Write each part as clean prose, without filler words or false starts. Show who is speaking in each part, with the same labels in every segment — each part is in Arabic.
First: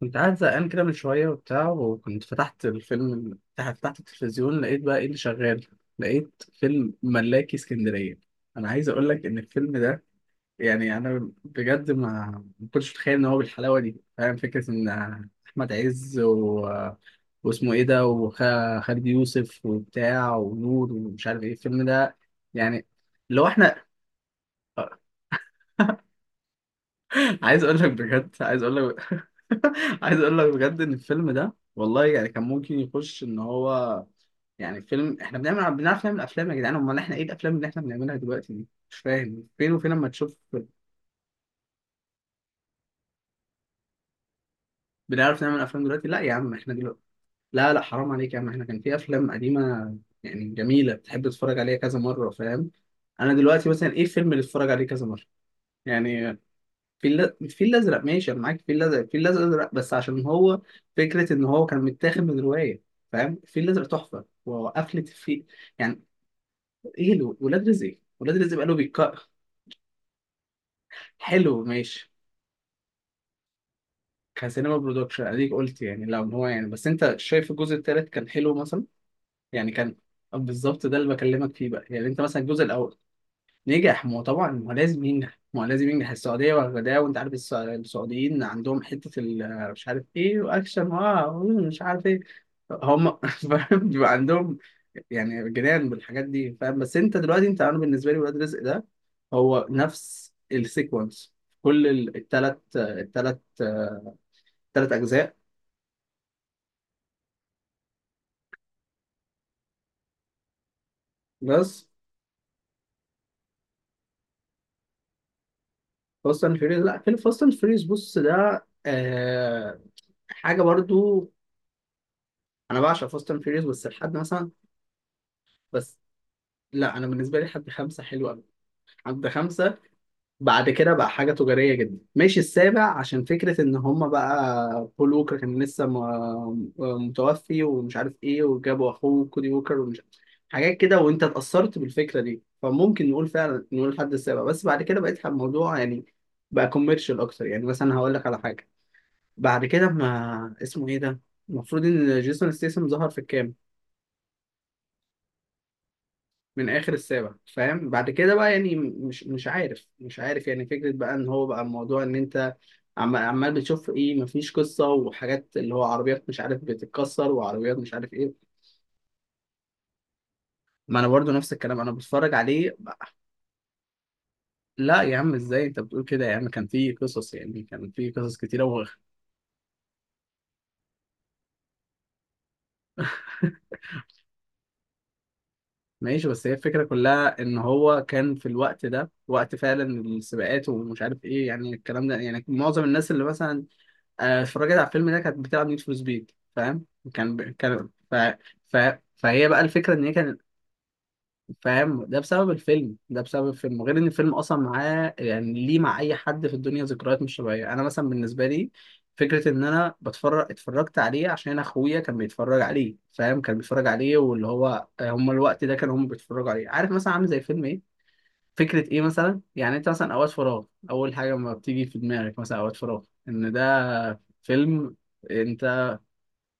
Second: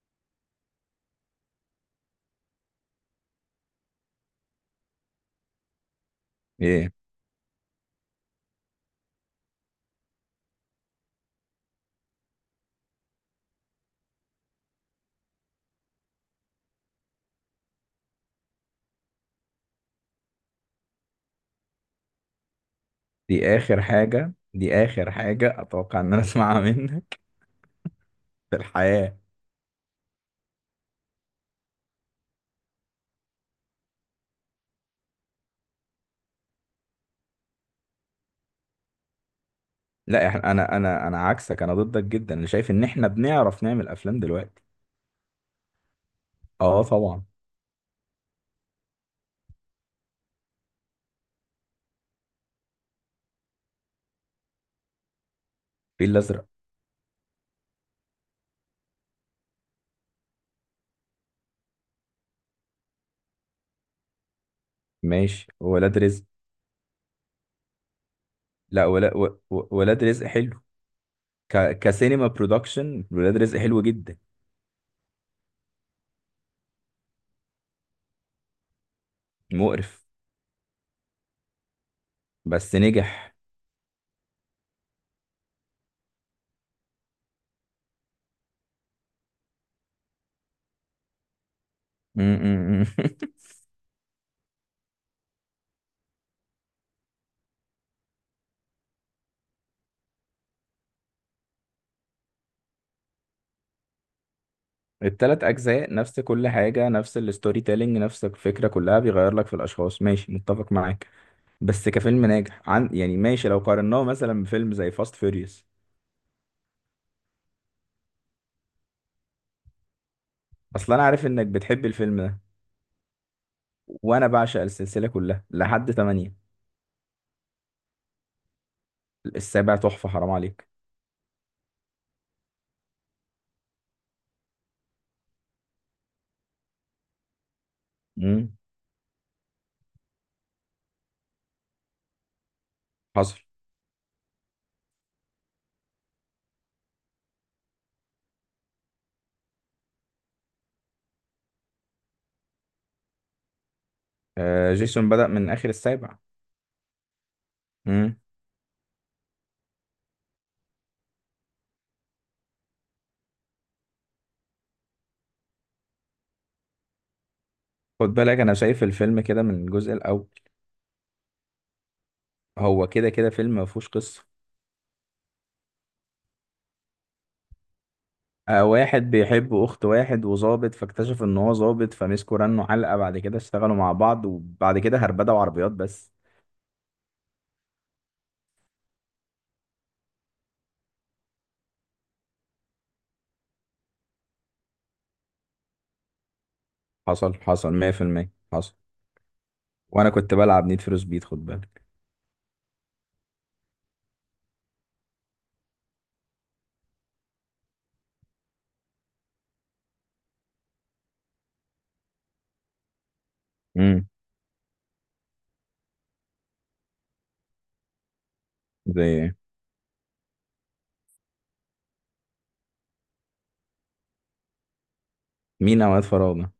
Speaker 1: كنت قاعد زهقان كده من شوية وبتاع، وكنت فتحت الفيلم، فتحت التلفزيون لقيت بقى ايه اللي شغال. لقيت
Speaker 2: ايه؟
Speaker 1: فيلم ملاكي اسكندرية. أنا عايز أقول لك إن الفيلم ده، يعني أنا بجد ما كنتش متخيل إن هو بالحلاوة دي، فاهم؟ فكرة إن أحمد عز واسمه إيه ده، وخالد يوسف وبتاع ونور ومش عارف إيه الفيلم ده يعني. لو
Speaker 2: دي اخر
Speaker 1: إحنا
Speaker 2: حاجة دي اخر حاجة اتوقع ان انا اسمعها منك
Speaker 1: عايز اقول لك بجد،
Speaker 2: في
Speaker 1: عايز اقول لك
Speaker 2: الحياة.
Speaker 1: عايز اقول لك بجد ان الفيلم ده والله، يعني كان ممكن يخش، ان هو يعني فيلم، احنا بنعرف نعمل افلام يا جدعان. امال احنا ايه الافلام اللي احنا بنعملها دلوقتي دي؟ مش فاهم فين وفين اما
Speaker 2: لا،
Speaker 1: تشوف.
Speaker 2: احنا انا عكسك، انا ضدك جدا، انا شايف ان احنا بنعرف نعمل افلام دلوقتي.
Speaker 1: بنعرف نعمل افلام دلوقتي؟ لا يا عم، احنا
Speaker 2: اه
Speaker 1: دلوقتي،
Speaker 2: طبعا.
Speaker 1: لا لا، حرام عليك يا عم، احنا كان في افلام قديمه يعني جميله، بتحب تتفرج عليها كذا مره، فاهم؟ انا دلوقتي مثلا ايه الفيلم اللي اتفرج عليه كذا مره
Speaker 2: الفيل
Speaker 1: يعني؟
Speaker 2: الازرق
Speaker 1: الفيل الازرق. ماشي انا معاك، الفيل الازرق بس عشان هو فكره ان هو كان متاخد من روايه، فاهم؟ الفيل الازرق تحفه، وقفله الفيل
Speaker 2: ماشي. ولاد
Speaker 1: يعني.
Speaker 2: رزق.
Speaker 1: ايه له ولاد رزق؟ ولاد رزق بقاله
Speaker 2: لا،
Speaker 1: بيتكرر.
Speaker 2: ولاد رزق حلو.
Speaker 1: حلو ماشي.
Speaker 2: كسينما برودكشن ولاد رزق حلو جدا.
Speaker 1: كسينما برودكشن، اديك قلت يعني، لو هو يعني، بس انت شايف الجزء الثالث كان حلو مثلا يعني كان؟
Speaker 2: مقرف.
Speaker 1: بالظبط، ده اللي بكلمك فيه بقى، يعني انت مثلا الجزء
Speaker 2: بس
Speaker 1: الاول
Speaker 2: نجح.
Speaker 1: نجح. ما هو طبعا، ما هو لازم ينجح، ما هو لازم ينجح، السعودية واخداه، وانت عارف السعوديين عندهم حتة مش عارف ايه، واكشن، مش عارف ايه.
Speaker 2: م- م- م.
Speaker 1: هم فاهم؟ بيبقى عندهم يعني جنان بالحاجات دي، فاهم؟ بس انت دلوقتي، انت انا بالنسبة لي ولاد رزق ده هو نفس السيكونس. كل التلات تلات اجزاء.
Speaker 2: التلات اجزاء نفس كل حاجة، نفس الستوري تيلينج، نفس الفكرة كلها، بيغير لك في الاشخاص، ماشي متفق معاك.
Speaker 1: بس
Speaker 2: بس كفيلم ناجح، عن يعني ماشي، لو قارناه مثلا بفيلم زي فاست فيوريوس.
Speaker 1: فاست اند فيوريوس، لا، فيلم فاست اند فيوريوس بص ده حاجه
Speaker 2: اصل انا عارف
Speaker 1: برضو.
Speaker 2: انك بتحب الفيلم ده.
Speaker 1: انا بعشق فاست اند فيوريوس، بس لحد
Speaker 2: وانا
Speaker 1: مثلا.
Speaker 2: بعشق السلسله كلها لحد
Speaker 1: بس
Speaker 2: 8.
Speaker 1: لا، انا بالنسبه لي حد خمسه حلو قوي. حد
Speaker 2: السابع
Speaker 1: خمسه،
Speaker 2: تحفه، حرام عليك.
Speaker 1: بعد كده بقى حاجه تجاريه جدا. ماشي، السابع عشان فكره ان هم بقى بول ووكر كان لسه متوفي ومش عارف ايه،
Speaker 2: امم.
Speaker 1: وجابوا اخوه كودي ووكر ومش عارف حاجات كده، وانت اتاثرت بالفكره دي، فممكن نقول
Speaker 2: حصل.
Speaker 1: فعلا نقول الحد السابع. بس بعد كده بقيت الموضوع يعني بقى كوميرشال اكتر، يعني مثلا هقول لك على حاجه. بعد كده ما اسمه ايه ده، المفروض ان جيسون ستيسم ظهر في الكام.
Speaker 2: آه، جيسون بدأ من اخر السابع.
Speaker 1: من اخر السابع، فاهم؟ بعد
Speaker 2: امم.
Speaker 1: كده بقى يعني مش عارف يعني، فكره بقى ان هو بقى الموضوع ان انت عمال بتشوف ايه. مفيش قصه، وحاجات اللي هو عربيات مش عارف بتتكسر، وعربيات مش
Speaker 2: خد
Speaker 1: عارف ايه.
Speaker 2: بالك انا شايف الفيلم كده من الجزء الاول.
Speaker 1: ما انا برضو نفس الكلام، انا بتفرج عليه
Speaker 2: هو
Speaker 1: بقى.
Speaker 2: كده كده فيلم ما فيهوش قصه.
Speaker 1: لا يا عم، ازاي انت بتقول كده يا عم؟ كان في قصص يعني، كان في قصص كتيره
Speaker 2: آه، واحد بيحب اخت واحد وظابط، فاكتشف ان هو ظابط، فمسكوا رنوا علقه، بعد كده اشتغلوا مع بعض، وبعد كده هربدوا عربيات بس.
Speaker 1: ماشي، بس هي الفكرة كلها إن هو كان في الوقت ده، وقت فعلا السباقات ومش عارف إيه يعني، الكلام ده يعني معظم الناس اللي مثلا اتفرجت على الفيلم ده كانت بتلعب نيد فور سبيد، فاهم؟
Speaker 2: حصل،
Speaker 1: كان ب...
Speaker 2: حصل
Speaker 1: كان ف...
Speaker 2: 100%، حصل.
Speaker 1: ف... فهي بقى الفكره ان
Speaker 2: وانا
Speaker 1: هي
Speaker 2: كنت
Speaker 1: كانت،
Speaker 2: بلعب نيد فور سبيد، خد بالك.
Speaker 1: فاهم؟ ده بسبب الفيلم ده، بسبب الفيلم. غير ان الفيلم اصلا معاه يعني، ليه مع اي حد في الدنيا ذكريات مش طبيعيه. انا مثلا بالنسبه لي فكره ان انا بتفرج، اتفرجت عليه عشان اخويا كان بيتفرج عليه، فاهم؟ كان بيتفرج
Speaker 2: امم.
Speaker 1: عليه، واللي هو هم الوقت ده كانوا هم بيتفرجوا عليه. عارف مثلا عامل زي فيلم ايه، فكرة إيه
Speaker 2: زي
Speaker 1: مثلا؟ يعني أنت مثلا أوقات فراغ، أول حاجة ما بتيجي في دماغك مثلا أوقات فراغ إن ده فيلم.
Speaker 2: مين؟
Speaker 1: أنت
Speaker 2: اوقات فراغنا؟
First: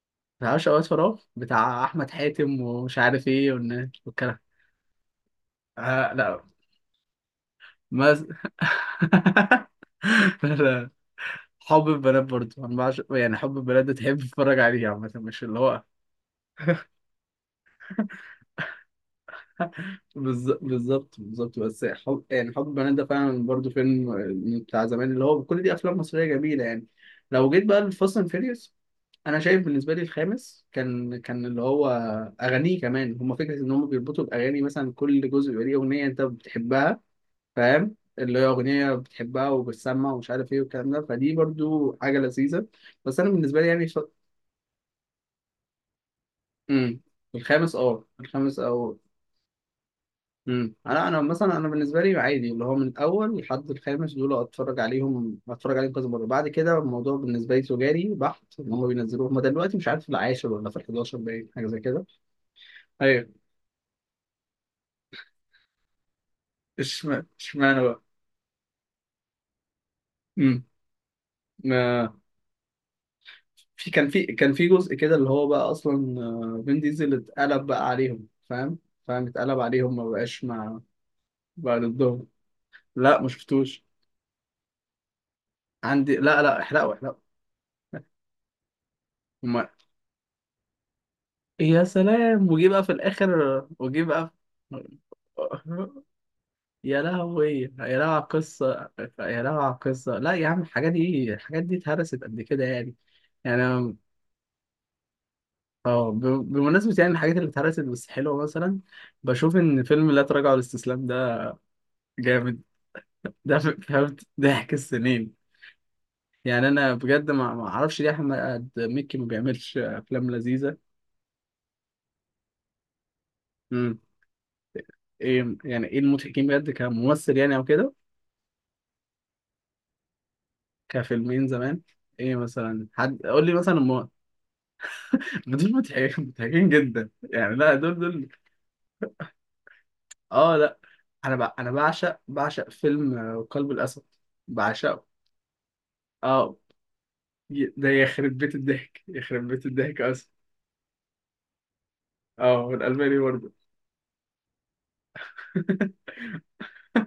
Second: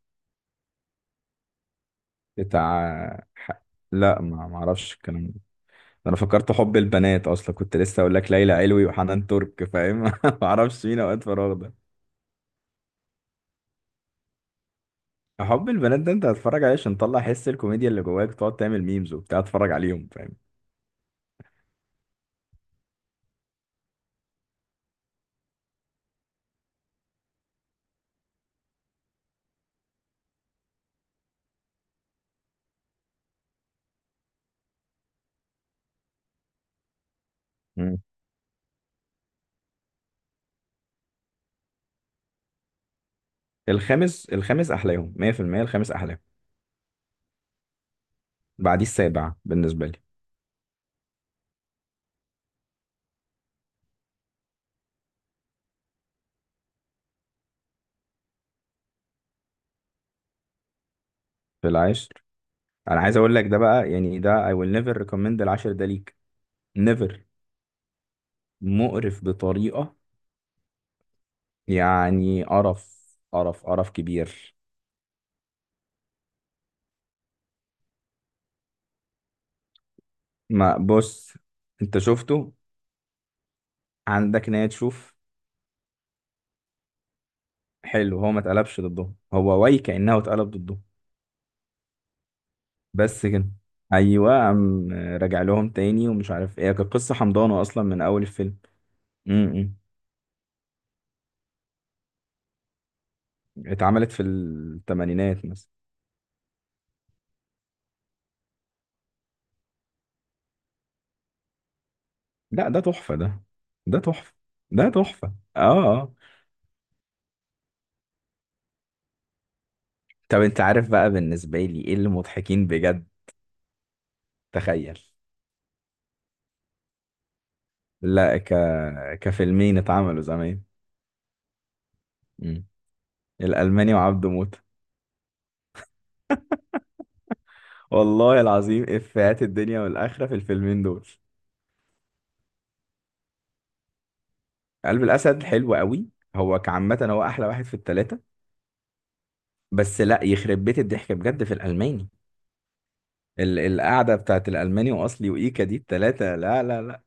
Speaker 1: متعرفش أوقات فراغ بتاع أحمد حاتم ومش
Speaker 2: بتاع
Speaker 1: عارف
Speaker 2: ح-،
Speaker 1: إيه
Speaker 2: لا،
Speaker 1: والكلام؟
Speaker 2: ما ما اعرفش الكلام ده.
Speaker 1: آه
Speaker 2: انا
Speaker 1: لا،
Speaker 2: فكرت حب البنات، اصلا كنت لسه اقول
Speaker 1: مز...
Speaker 2: لك ليلى علوي وحنان ترك، فاهم؟ ما اعرفش
Speaker 1: لا.
Speaker 2: مين اوقات فراغ ده.
Speaker 1: حب البنات برضه أنا يعني حب البنات ده تحب تتفرج عليه عامة، مش اللي
Speaker 2: حب
Speaker 1: هو.
Speaker 2: البنات ده انت هتتفرج عليه عشان تطلع حس الكوميديا اللي جواك، وتقعد تعمل ميمز وبتاع، تتفرج عليهم، فاهم؟
Speaker 1: بالظبط بالظبط، بس حب يعني، حب البنات ده فعلا برضه فيلم بتاع زمان، اللي هو كل دي أفلام مصرية جميلة يعني. لو جيت بقى لفاست أند فيريوس، انا شايف بالنسبه لي الخامس كان، كان اللي هو اغانيه كمان. هم فكره ان هم بيربطوا الاغاني مثلا، كل جزء يبقى ليه اغنيه انت بتحبها، فاهم؟
Speaker 2: امم.
Speaker 1: اللي هي اغنيه بتحبها وبتسمع ومش عارف ايه والكلام ده. فدي برضو حاجه لذيذه، بس انا بالنسبه لي يعني
Speaker 2: الخامس احلاهم 100%، الخامس احلاهم.
Speaker 1: امم الخامس، الخامس
Speaker 2: بعديه
Speaker 1: او،
Speaker 2: السابع بالنسبه لي.
Speaker 1: انا مثلا انا بالنسبه لي عادي اللي هو من الاول لحد الخامس دول، اتفرج عليهم كذا مره. بعد كده الموضوع بالنسبه لي تجاري بحت. ان هم بينزلوه هم دلوقتي، مش عارف في العاشر ولا في ال 11، باين حاجه
Speaker 2: في
Speaker 1: زي كده.
Speaker 2: العاشر. انا عايز
Speaker 1: ايوه،
Speaker 2: اقول لك ده بقى، يعني ده I will never recommend العاشر ده ليك. Never.
Speaker 1: اشمعنى اشمعنى بقى؟
Speaker 2: مقرف بطريقة،
Speaker 1: امم ما
Speaker 2: يعني قرف، قرف
Speaker 1: في
Speaker 2: قرف
Speaker 1: كان في كان
Speaker 2: كبير.
Speaker 1: في جزء كده اللي هو بقى اصلا فين، ديزل اتقلب بقى عليهم، فاهم؟ فاهم اتقلب عليهم، ما بقاش
Speaker 2: ما
Speaker 1: مع،
Speaker 2: بص،
Speaker 1: بقى
Speaker 2: انت
Speaker 1: ضدهم.
Speaker 2: شفته؟
Speaker 1: لا ما شفتوش.
Speaker 2: عندك نية تشوف؟
Speaker 1: عندي، لا لا، احرقوا احرقوا.
Speaker 2: حلو. هو ما اتقلبش ضده، هو
Speaker 1: هما،
Speaker 2: واي كأنه اتقلب ضده.
Speaker 1: يا سلام، وجي بقى في
Speaker 2: بس كده؟
Speaker 1: الاخر، وجي
Speaker 2: ايوه،
Speaker 1: بقى.
Speaker 2: قام راجع لهم تاني ومش عارف ايه، كانت
Speaker 1: يا
Speaker 2: قصة حمضانة
Speaker 1: لهوي، يا لهوي
Speaker 2: اصلا من
Speaker 1: على
Speaker 2: اول الفيلم.
Speaker 1: القصة، يا لهوي على
Speaker 2: امم.
Speaker 1: القصة. لا يا عم الحاجات دي، الحاجات دي اتهرست قد كده يعني. يعني
Speaker 2: اتعملت في الثمانينات مثلا.
Speaker 1: اه ب- بمناسبة يعني الحاجات اللي اتهرست بس حلوة، مثلا بشوف ان فيلم لا تراجع ولا استسلام ده جامد.
Speaker 2: لا، ده تحفة ده.
Speaker 1: ده
Speaker 2: ده
Speaker 1: فهمت
Speaker 2: تحفة.
Speaker 1: ضحك
Speaker 2: ده
Speaker 1: السنين
Speaker 2: تحفة، اه. اه.
Speaker 1: يعني. انا بجد ما اعرفش ليه احمد مكي ما بيعملش افلام
Speaker 2: طب انت
Speaker 1: لذيذة.
Speaker 2: عارف بقى بالنسبة لي ايه اللي مضحكين بجد؟
Speaker 1: امم
Speaker 2: تخيل.
Speaker 1: ايه يعني ايه المضحكين بجد كممثل يعني او كده؟
Speaker 2: لا، كفيلمين اتعملوا زمان.
Speaker 1: كفيلمين زمان، ايه
Speaker 2: مم.
Speaker 1: مثلا؟ حد قول لي مثلا
Speaker 2: الألماني
Speaker 1: ما
Speaker 2: وعبده موتة.
Speaker 1: دول مضحكين مضحكين جدا يعني، لا دول دول.
Speaker 2: والله العظيم إفيهات الدنيا والآخرة في
Speaker 1: اه لا،
Speaker 2: الفيلمين دول.
Speaker 1: انا انا بعشق، بعشق فيلم قلب الاسد،
Speaker 2: قلب
Speaker 1: بعشقه.
Speaker 2: الأسد حلو قوي.
Speaker 1: اه
Speaker 2: هو كعامة هو أحلى واحد في
Speaker 1: ده
Speaker 2: التلاتة.
Speaker 1: يخرب بيت الضحك، يخرب بيت
Speaker 2: بس
Speaker 1: الضحك
Speaker 2: لا،
Speaker 1: اصلا.
Speaker 2: يخرب بيت الضحك بجد في الألماني.
Speaker 1: اه هو الالماني برضه.
Speaker 2: القعدة بتاعت الألماني وأصلي وإيكا دي التلاتة، لا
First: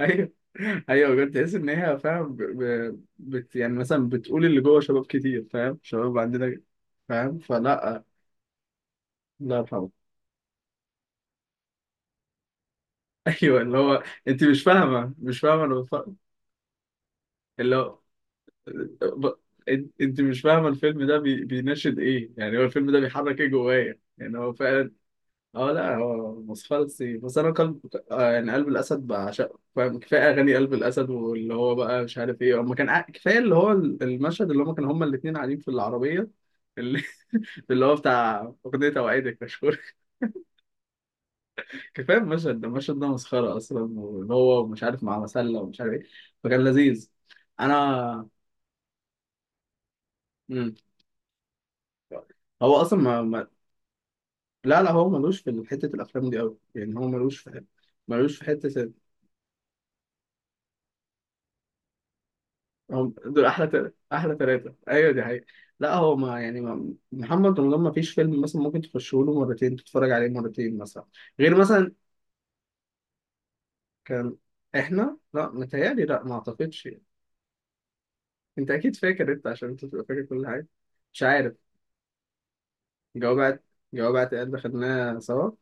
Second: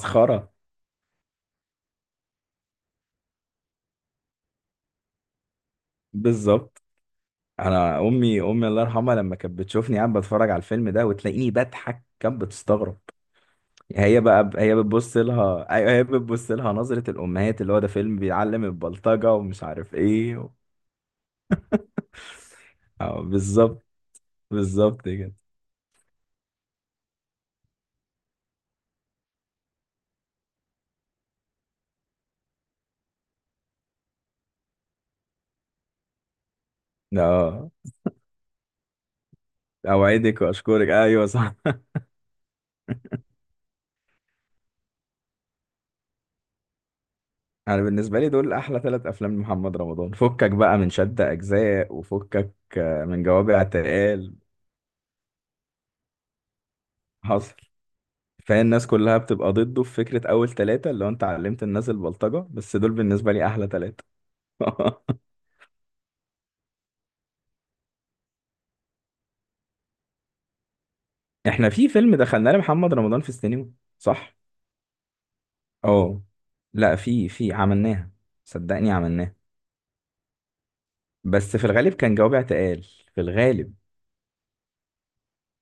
Speaker 1: ايوه ايوه بجد، تحس ان هي فاهم يعني مثلا بتقول اللي جوه شباب كتير، فاهم؟ شباب عندنا،
Speaker 2: بالظبط.
Speaker 1: فاهم؟
Speaker 2: أنا
Speaker 1: فلا.
Speaker 2: أمي الله يرحمها، لما
Speaker 1: الله
Speaker 2: كانت
Speaker 1: يرحمه.
Speaker 2: بتشوفني قاعد بتفرج على الفيلم ده وتلاقيني بضحك، كانت بتستغرب.
Speaker 1: ايوه، اللي هو
Speaker 2: هي
Speaker 1: انت
Speaker 2: بقى
Speaker 1: مش
Speaker 2: هي
Speaker 1: فاهمه،
Speaker 2: بتبص
Speaker 1: مش فاهمه،
Speaker 2: لها،
Speaker 1: انا
Speaker 2: ايوه، هي
Speaker 1: بتفرج.
Speaker 2: بتبص لها نظرة الأمهات اللي
Speaker 1: اللي
Speaker 2: هو ده
Speaker 1: هو
Speaker 2: فيلم بيعلم
Speaker 1: ب...
Speaker 2: البلطجة ومش عارف
Speaker 1: انت
Speaker 2: ايه
Speaker 1: مش
Speaker 2: و...
Speaker 1: فاهمه الفيلم ده بيناشد ايه يعني، هو الفيلم ده
Speaker 2: اه
Speaker 1: بيحرك ايه
Speaker 2: بالظبط.
Speaker 1: جوايا يعني، هو فعلا.
Speaker 2: بالظبط كده.
Speaker 1: اه لا هو مصفلسي، بس انا قلب يعني، قلب الاسد بعشقه، فاهم؟ كفايه اغاني قلب الاسد، واللي هو بقى مش عارف ايه، اما كفايه اللي هو المشهد اللي هم كانوا هم الاثنين قاعدين في العربيه. اللي,
Speaker 2: اه.
Speaker 1: اللي هو بتاع اغنيه اوعدك مشهور.
Speaker 2: اوعدك واشكرك، ايوه صح.
Speaker 1: كفايه المشهد ده، المشهد ده مسخره اصلا، واللي هو مش عارف مع مسله ومش عارف ايه، فكان لذيذ.
Speaker 2: انا بالنسبة
Speaker 1: انا
Speaker 2: لي دول احلى ثلاث افلام لمحمد رمضان، فكك
Speaker 1: مم.
Speaker 2: بقى من شد اجزاء وفكك.
Speaker 1: هو اصلا ما...
Speaker 2: من
Speaker 1: ما...
Speaker 2: جوابع تقال.
Speaker 1: لا لا، هو ملوش في حته الافلام دي قوي يعني، هو ملوش
Speaker 2: حصل.
Speaker 1: في، ملوش في
Speaker 2: فهي الناس
Speaker 1: حته.
Speaker 2: كلها بتبقى ضده في فكرة اول ثلاثة، اللي هو انت علمت الناس البلطجة، بس دول
Speaker 1: هم
Speaker 2: بالنسبة
Speaker 1: دول
Speaker 2: لي
Speaker 1: احلى
Speaker 2: احلى ثلاثة.
Speaker 1: احلى ثلاثه، ايوه دي حقيقة. لا هو ما يعني ما... محمد رمضان ما فيش فيلم مثلا ممكن تخشه له مرتين، تتفرج عليه مرتين مثلا، غير
Speaker 2: احنا في
Speaker 1: مثلا،
Speaker 2: فيلم دخلناه لمحمد رمضان في السينما.
Speaker 1: كان.
Speaker 2: صح.
Speaker 1: احنا لا، متهيألي لا،
Speaker 2: اه
Speaker 1: ما اعتقدش
Speaker 2: لا،
Speaker 1: يعني.
Speaker 2: في عملناها،
Speaker 1: انت
Speaker 2: صدقني
Speaker 1: اكيد فاكر،
Speaker 2: عملناها.
Speaker 1: انت عشان انت تبقى فاكر كل حاجه مش عارف.
Speaker 2: بس في الغالب كان جوابي اعتقال، في
Speaker 1: جواب اعت-
Speaker 2: الغالب.
Speaker 1: جواب اعتقاد ده خدناه سوا.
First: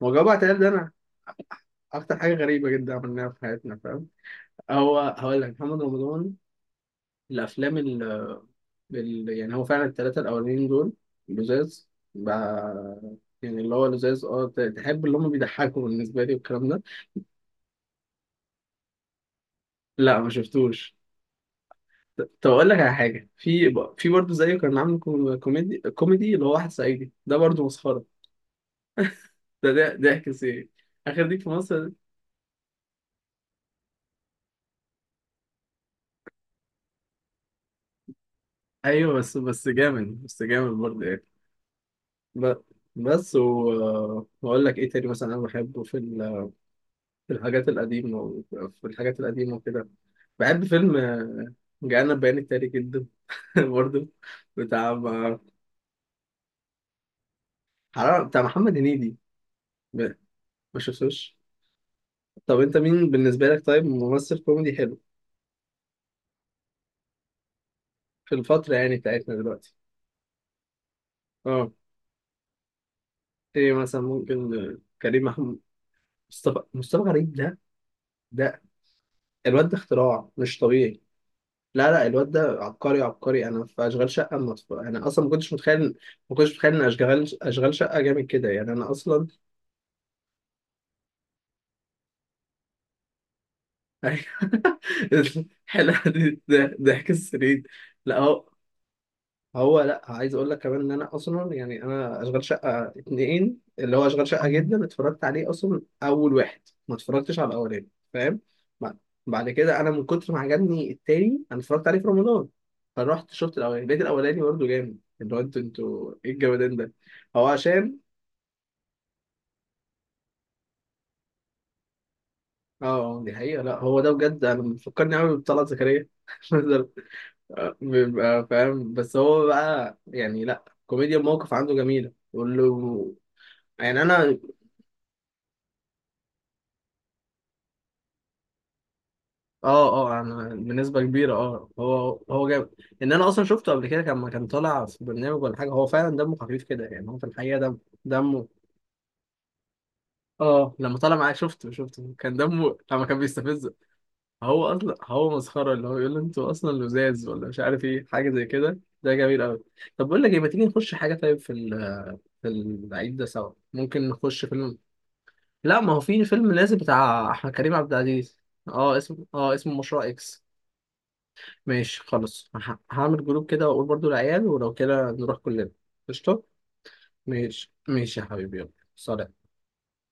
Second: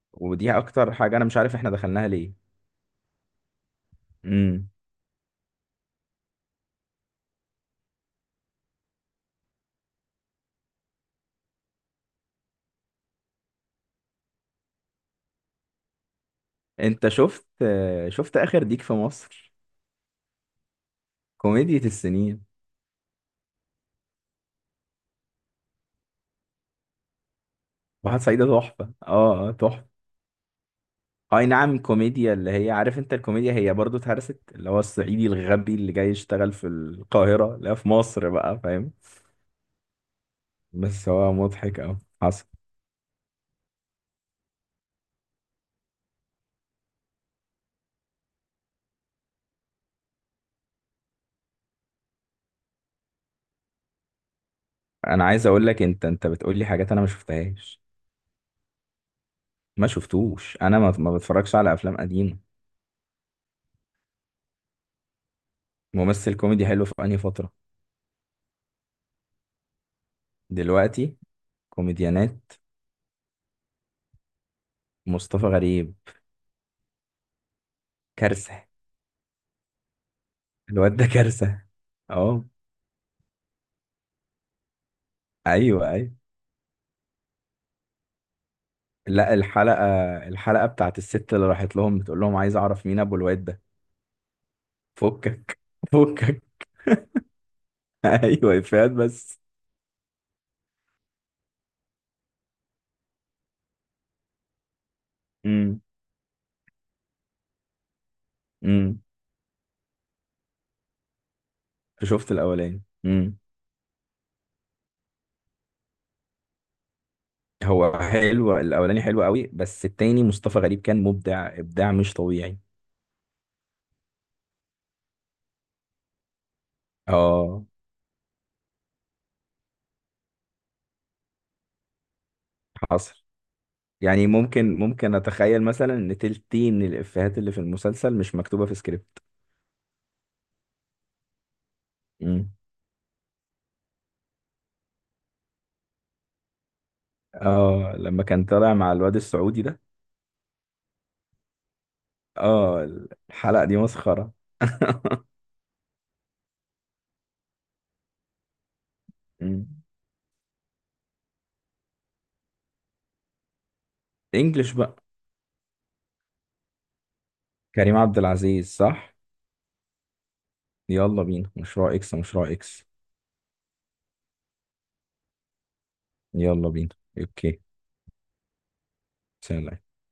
Speaker 1: ما هو جواب
Speaker 2: ودي
Speaker 1: اعتقاد ده انا
Speaker 2: اكتر حاجة انا مش عارف احنا دخلناها
Speaker 1: اكتر
Speaker 2: ليه.
Speaker 1: حاجه غريبه جدا عملناها في حياتنا، فاهم؟
Speaker 2: امم.
Speaker 1: هو هقول لك محمد رمضان الافلام يعني هو فعلا الثلاثه الاولانيين دول لزاز بقى، يعني اللي هو لزاز. تحب اللي هم بيضحكوا بالنسبه لي والكلام ده.
Speaker 2: انت شفت شفت اخر ديك في مصر؟
Speaker 1: لا ما شفتوش.
Speaker 2: كوميديا السنين.
Speaker 1: طب اقول لك على حاجه، في في برضه زيه، كان عامل كوميدي كوميدي اللي هو واحد صعيدي، ده برضه مسخره،
Speaker 2: واحد صعيدي تحفة، اه،
Speaker 1: ده
Speaker 2: تحفة.
Speaker 1: ده ضحك سي، اخر ديك
Speaker 2: اي
Speaker 1: في
Speaker 2: نعم
Speaker 1: مصر.
Speaker 2: كوميديا، اللي هي عارف انت الكوميديا هي برضو اتهرست، اللي هو الصعيدي الغبي اللي جاي يشتغل في القاهرة، لا في مصر بقى، فاهم؟
Speaker 1: ايوه بس، بس جامد، بس جامد برضه
Speaker 2: بس
Speaker 1: يعني.
Speaker 2: هو مضحك اوي. حصل.
Speaker 1: ب- بس واقول لك ايه تاني، مثلا انا بحبه في في الحاجات القديمة في الحاجات القديمة وكده. بحب فيلم جانا البيان التالي جدا. برضو بتاع
Speaker 2: انا عايز اقول لك، انت انت بتقول لي حاجات انا ما شفتهاش،
Speaker 1: بتاع محمد هنيدي.
Speaker 2: ما
Speaker 1: ب-
Speaker 2: شفتوش، انا
Speaker 1: ما
Speaker 2: ما
Speaker 1: شفتوش.
Speaker 2: بتفرجش على افلام قديمه.
Speaker 1: طب انت مين بالنسبة لك طيب، ممثل كوميدي حلو
Speaker 2: ممثل كوميدي حلو في انهي فتره؟
Speaker 1: في الفترة يعني بتاعتنا دلوقتي؟
Speaker 2: دلوقتي.
Speaker 1: اه،
Speaker 2: كوميديانات.
Speaker 1: ايه مثلا؟ ممكن كريم
Speaker 2: مصطفى
Speaker 1: محمود.
Speaker 2: غريب.
Speaker 1: مصطفى غريب ده، ده
Speaker 2: كارثه.
Speaker 1: الواد ده اختراع مش
Speaker 2: الواد
Speaker 1: طبيعي.
Speaker 2: ده كارثه.
Speaker 1: لا لا، الواد ده
Speaker 2: اه،
Speaker 1: عبقري عبقري. انا في اشغال شقه مصر، انا اصلا ما كنتش متخيل،
Speaker 2: ايوه ايوه.
Speaker 1: ما كنتش متخيل ان اشغال، اشغال شقه جامد كده يعني، انا اصلا.
Speaker 2: لا، الحلقه، الحلقه بتاعت الست اللي راحت لهم بتقول لهم عايز اعرف مين ابو الواد ده.
Speaker 1: أيوة.
Speaker 2: فكك.
Speaker 1: حلقة
Speaker 2: فكك.
Speaker 1: دي ضحك السنين. لا هو،
Speaker 2: ايوه، افيهات بس.
Speaker 1: لا عايز اقول لك كمان ان انا اصلا يعني انا اشغال شقة اتنين اللي هو اشغال شقة جدا، اتفرجت عليه
Speaker 2: امم.
Speaker 1: اصلا اول واحد، ما اتفرجتش على الاولاني، فاهم؟ بعد
Speaker 2: امم.
Speaker 1: بعد كده انا من كتر ما عجبني التاني، انا اتفرجت عليه في
Speaker 2: شفت
Speaker 1: رمضان.
Speaker 2: الاولاني.
Speaker 1: فرحت
Speaker 2: امم.
Speaker 1: شفت الاولاني، لقيت الاولاني برضه جامد، اللي هو انتوا ايه الجمدان ده. هو عشان،
Speaker 2: هو حلو الاولاني، حلو قوي، بس التاني مصطفى غريب كان مبدع، ابداع مش طبيعي.
Speaker 1: اه دي حقيقة. لا هو ده بجد انا بيفكرني قوي بطلعت زكريا.
Speaker 2: اه.
Speaker 1: بيبقى فاهم بس هو بقى يعني، لا كوميديا الموقف عنده جميلة، يقول له
Speaker 2: حصل.
Speaker 1: يعني
Speaker 2: يعني
Speaker 1: انا.
Speaker 2: ممكن، ممكن اتخيل مثلا ان تلتين الافيهات اللي في المسلسل مش مكتوبه في سكريبت.
Speaker 1: اه اه، انا بنسبة كبيرة، هو
Speaker 2: امم.
Speaker 1: جاب ان انا اصلا شفته قبل كده لما كان طالع في برنامج ولا حاجة، هو فعلا دمه خفيف كده يعني، هو في الحقيقة دم
Speaker 2: اه، لما كان
Speaker 1: دمه.
Speaker 2: طالع مع الواد السعودي ده.
Speaker 1: اه لما طلع معايا شفته، كان دمه
Speaker 2: اه،
Speaker 1: لما كان
Speaker 2: الحلقه
Speaker 1: بيستفزه.
Speaker 2: دي مسخره.
Speaker 1: هو اصلا هو مسخرة اللي هو يقول له انتوا اصلا لزاز ولا مش عارف ايه، حاجة زي كده، ده جميل قوي.
Speaker 2: امم.
Speaker 1: طب بقول لك ايه، ما تيجي نخش حاجة طيب في العيد ده سوا ممكن نخش
Speaker 2: انجلش
Speaker 1: فيلم؟
Speaker 2: بقى.
Speaker 1: لا ما هو في فيلم نازل بتاع احمد كريم عبد
Speaker 2: كريم عبد
Speaker 1: العزيز.
Speaker 2: العزيز،
Speaker 1: اه
Speaker 2: صح.
Speaker 1: اسمه، مشروع اكس.
Speaker 2: يلا بينا، مشروع
Speaker 1: ماشي
Speaker 2: اكس،
Speaker 1: خلاص،
Speaker 2: مشروع اكس.
Speaker 1: هعمل جروب كده واقول برضو العيال ولو كده نروح كلنا. قشطة،
Speaker 2: يلا بينا. اوكي.
Speaker 1: ماشي ماشي يا حبيبي يلا، سلام.
Speaker 2: سلام.